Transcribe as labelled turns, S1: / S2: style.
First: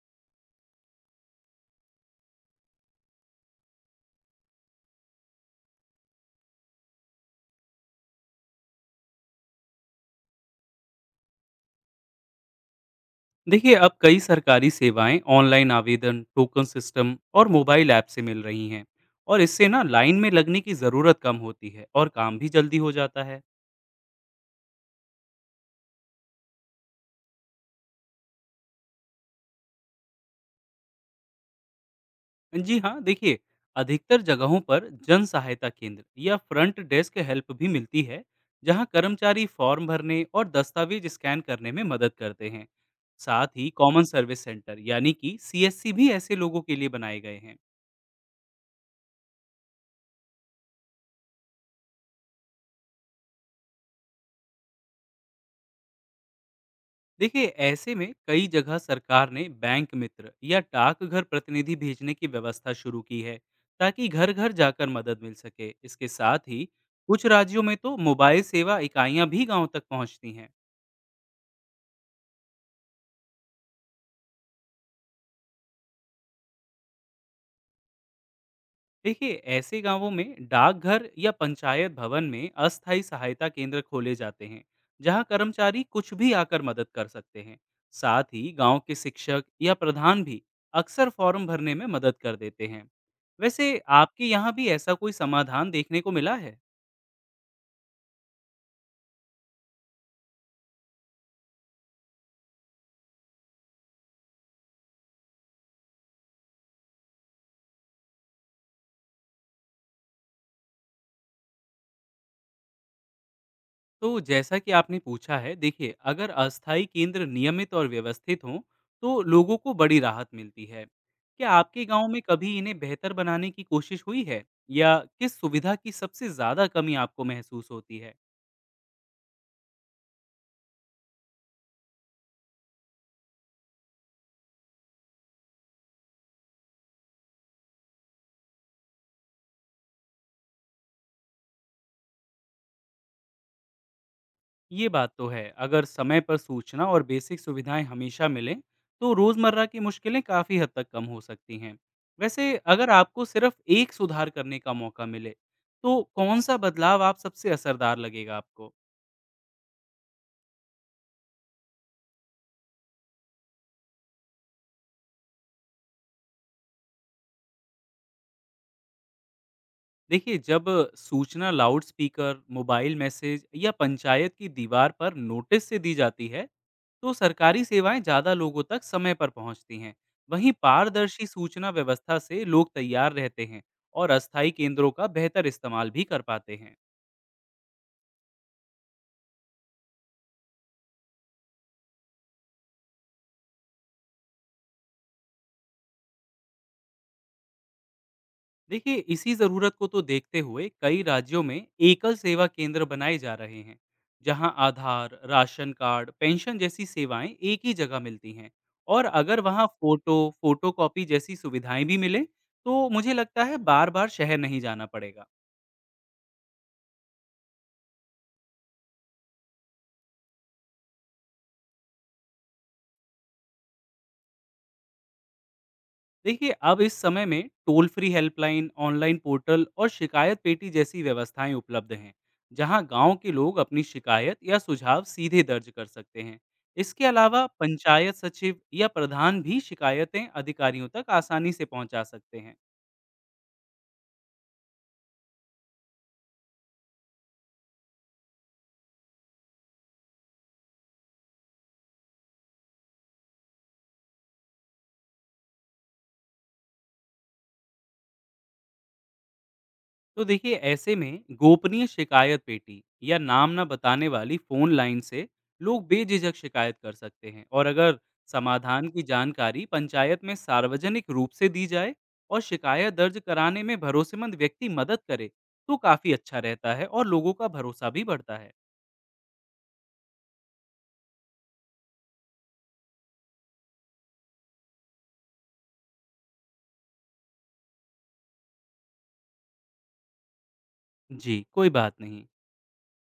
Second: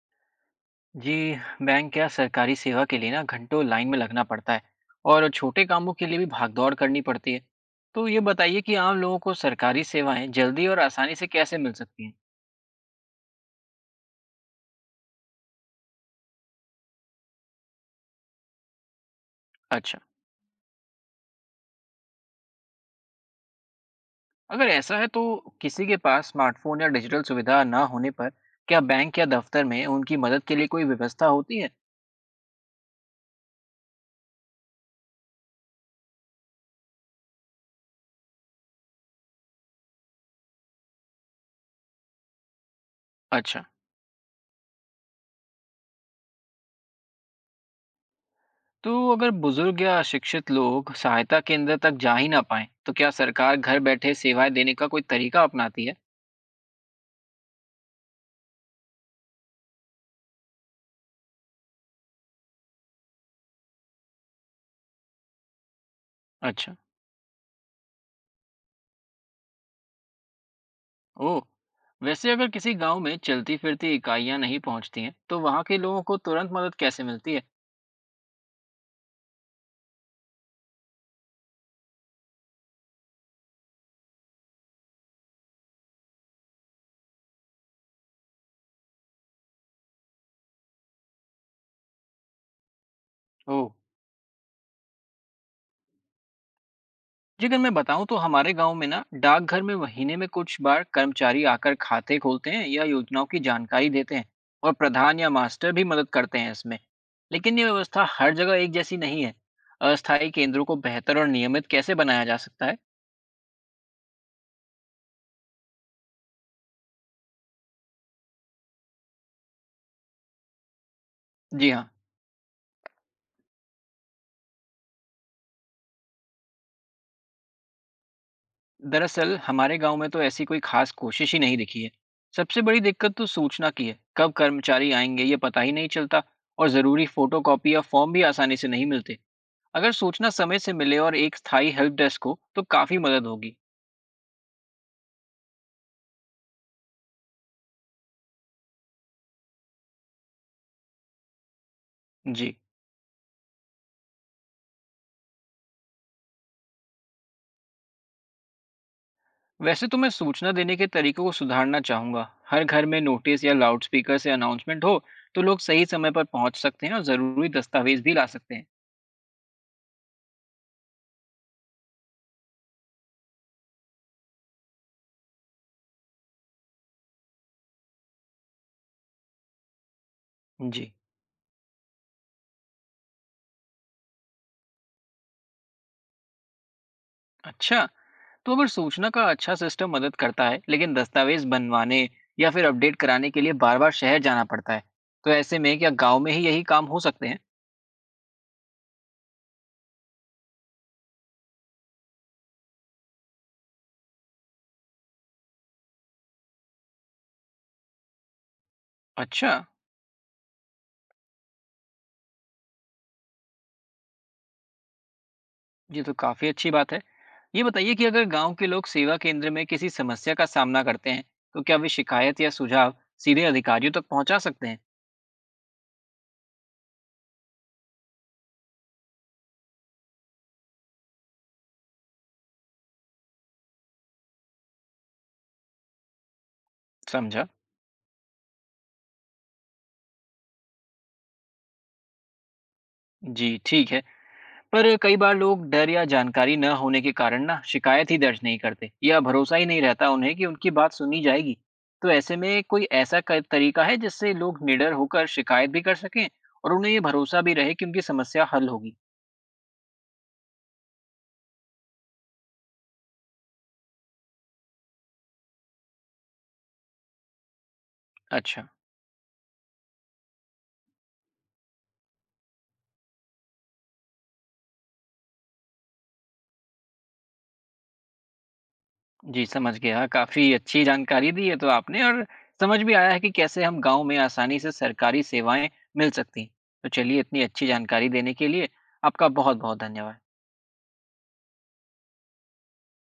S1: जी, bank या सरकारी सेवा के लिए ना घंटों लाइन में लगना पड़ता है और छोटे कामों के लिए भी भागदौड़ करनी पड़ती है। तो ये बताइए कि आम लोगों को सरकारी सेवाएं जल्दी और आसानी से कैसे मिल सकती हैं?
S2: देखिए, अब कई सरकारी सेवाएं ऑनलाइन आवेदन, टोकन सिस्टम और मोबाइल ऐप से मिल रही हैं। और इससे ना
S1: अच्छा,
S2: लाइन में लगने की ज़रूरत कम होती है और काम भी जल्दी हो जाता है।
S1: अगर ऐसा है तो किसी के पास स्मार्टफोन या डिजिटल सुविधा ना होने पर क्या बैंक या दफ्तर में उनकी मदद के लिए कोई व्यवस्था होती है?
S2: जी हाँ, देखिए, अधिकतर जगहों पर जन सहायता केंद्र या फ्रंट डेस्क हेल्प भी मिलती है, जहाँ कर्मचारी फॉर्म भरने और दस्तावेज स्कैन करने में मदद करते हैं। साथ
S1: अच्छा,
S2: ही कॉमन सर्विस सेंटर यानी कि सीएससी भी ऐसे लोगों के लिए बनाए गए हैं।
S1: तो अगर बुजुर्ग या अशिक्षित लोग सहायता केंद्र तक जा ही ना पाए, तो क्या सरकार घर बैठे सेवाएं देने का कोई तरीका अपनाती है?
S2: देखिए, ऐसे में कई जगह सरकार ने बैंक मित्र या डाकघर प्रतिनिधि भेजने की व्यवस्था शुरू की है, ताकि घर घर जाकर मदद मिल सके। इसके साथ ही
S1: अच्छा।
S2: कुछ राज्यों में तो मोबाइल सेवा इकाइयां भी गांव तक पहुंचती हैं।
S1: ओह! वैसे अगर किसी गांव में चलती-फिरती इकाइयां नहीं पहुंचती हैं, तो वहां के लोगों को तुरंत मदद कैसे मिलती है?
S2: देखिए, ऐसे गांवों में डाकघर या पंचायत भवन में अस्थायी सहायता केंद्र खोले जाते हैं, जहां कर्मचारी कुछ भी आकर मदद कर सकते हैं। साथ ही गांव के शिक्षक या प्रधान भी अक्सर फॉर्म भरने में मदद कर देते हैं।
S1: ओह।
S2: वैसे, आपके यहाँ भी ऐसा कोई समाधान देखने को मिला है?
S1: जी, अगर मैं बताऊं तो हमारे गांव में ना डाकघर में महीने में कुछ बार कर्मचारी आकर खाते खोलते हैं या योजनाओं की जानकारी देते हैं और प्रधान या मास्टर भी मदद करते हैं इसमें। लेकिन ये व्यवस्था हर जगह एक जैसी नहीं है। अस्थायी केंद्रों को बेहतर और नियमित कैसे बनाया जा सकता है?
S2: तो जैसा कि आपने पूछा है, देखिए, अगर अस्थायी केंद्र नियमित और व्यवस्थित हों, तो लोगों को बड़ी राहत मिलती है। क्या
S1: जी
S2: आपके
S1: हाँ।
S2: गांव में कभी इन्हें बेहतर बनाने की कोशिश हुई है? या किस सुविधा की सबसे ज़्यादा कमी आपको महसूस होती है?
S1: दरअसल हमारे गांव में तो ऐसी कोई खास कोशिश ही नहीं दिखी है। सबसे बड़ी दिक्कत तो सूचना की है, कब कर्मचारी आएंगे ये पता ही नहीं चलता और ज़रूरी फोटोकॉपी या फॉर्म भी आसानी से नहीं मिलते। अगर सूचना समय से मिले और एक स्थायी हेल्प डेस्क हो तो काफ़ी मदद होगी।
S2: ये बात तो है, अगर समय पर सूचना और बेसिक सुविधाएं हमेशा मिलें, तो रोज़मर्रा की मुश्किलें काफ़ी हद तक कम हो सकती हैं। वैसे,
S1: जी।
S2: अगर आपको सिर्फ एक सुधार करने का मौका मिले, तो कौन सा बदलाव आप सबसे असरदार लगेगा आपको?
S1: वैसे तो मैं सूचना देने के तरीकों को सुधारना चाहूँगा, हर घर में नोटिस या लाउडस्पीकर से अनाउंसमेंट हो तो लोग सही समय पर पहुँच सकते हैं और ज़रूरी दस्तावेज भी ला सकते हैं।
S2: देखिए, जब सूचना लाउड स्पीकर, मोबाइल मैसेज या पंचायत की दीवार पर नोटिस से दी जाती है, तो सरकारी सेवाएं ज़्यादा लोगों तक समय पर पहुंचती हैं। वहीं
S1: जी।
S2: पारदर्शी सूचना व्यवस्था से लोग तैयार रहते हैं और अस्थायी केंद्रों का बेहतर इस्तेमाल भी कर पाते हैं।
S1: अच्छा, तो अगर सूचना का अच्छा सिस्टम मदद करता है लेकिन दस्तावेज बनवाने या फिर अपडेट कराने के लिए बार बार शहर जाना पड़ता है, तो ऐसे में क्या गांव में ही यही काम हो सकते हैं?
S2: देखिए, इसी ज़रूरत को तो देखते हुए कई राज्यों में एकल सेवा केंद्र बनाए जा रहे हैं, जहां आधार, राशन कार्ड, पेंशन जैसी सेवाएं एक ही जगह मिलती हैं। और अगर
S1: अच्छा।
S2: वहां फोटो फोटो कॉपी जैसी सुविधाएं भी मिले, तो मुझे लगता है बार बार शहर नहीं जाना पड़ेगा।
S1: ये तो काफी अच्छी बात है। ये बताइए कि अगर गांव के लोग सेवा केंद्र में किसी समस्या का सामना करते हैं, तो क्या वे शिकायत या सुझाव सीधे अधिकारियों तक पहुंचा सकते हैं?
S2: देखिए, अब इस समय में toll free helpline, online portal और शिकायत पेटी जैसी व्यवस्थाएं उपलब्ध हैं, जहां गांव के लोग अपनी शिकायत या सुझाव सीधे दर्ज कर सकते हैं। इसके अलावा
S1: समझा।
S2: पंचायत सचिव या प्रधान भी शिकायतें अधिकारियों तक आसानी से पहुंचा सकते हैं।
S1: जी ठीक है। पर कई बार लोग डर या जानकारी न होने के कारण ना शिकायत ही दर्ज नहीं करते या भरोसा ही नहीं रहता उन्हें कि उनकी बात सुनी जाएगी। तो ऐसे में कोई ऐसा तरीका है जिससे लोग निडर होकर शिकायत भी कर सकें और उन्हें ये भरोसा भी रहे कि उनकी समस्या हल होगी।
S2: तो देखिए, ऐसे में गोपनीय शिकायत पेटी या नाम ना बताने वाली फोन लाइन से लोग बेझिझक शिकायत कर सकते हैं। और अगर
S1: अच्छा।
S2: समाधान की जानकारी पंचायत में सार्वजनिक रूप से दी जाए और शिकायत दर्ज कराने में भरोसेमंद व्यक्ति मदद करे, तो काफी अच्छा रहता है और लोगों का भरोसा भी बढ़ता है।
S1: जी समझ गया, काफ़ी अच्छी जानकारी दी है तो आपने और समझ भी आया है कि कैसे हम गांव में आसानी से सरकारी सेवाएं मिल सकती हैं। तो चलिए, इतनी अच्छी जानकारी देने के लिए आपका बहुत बहुत धन्यवाद।
S2: जी, कोई बात नहीं।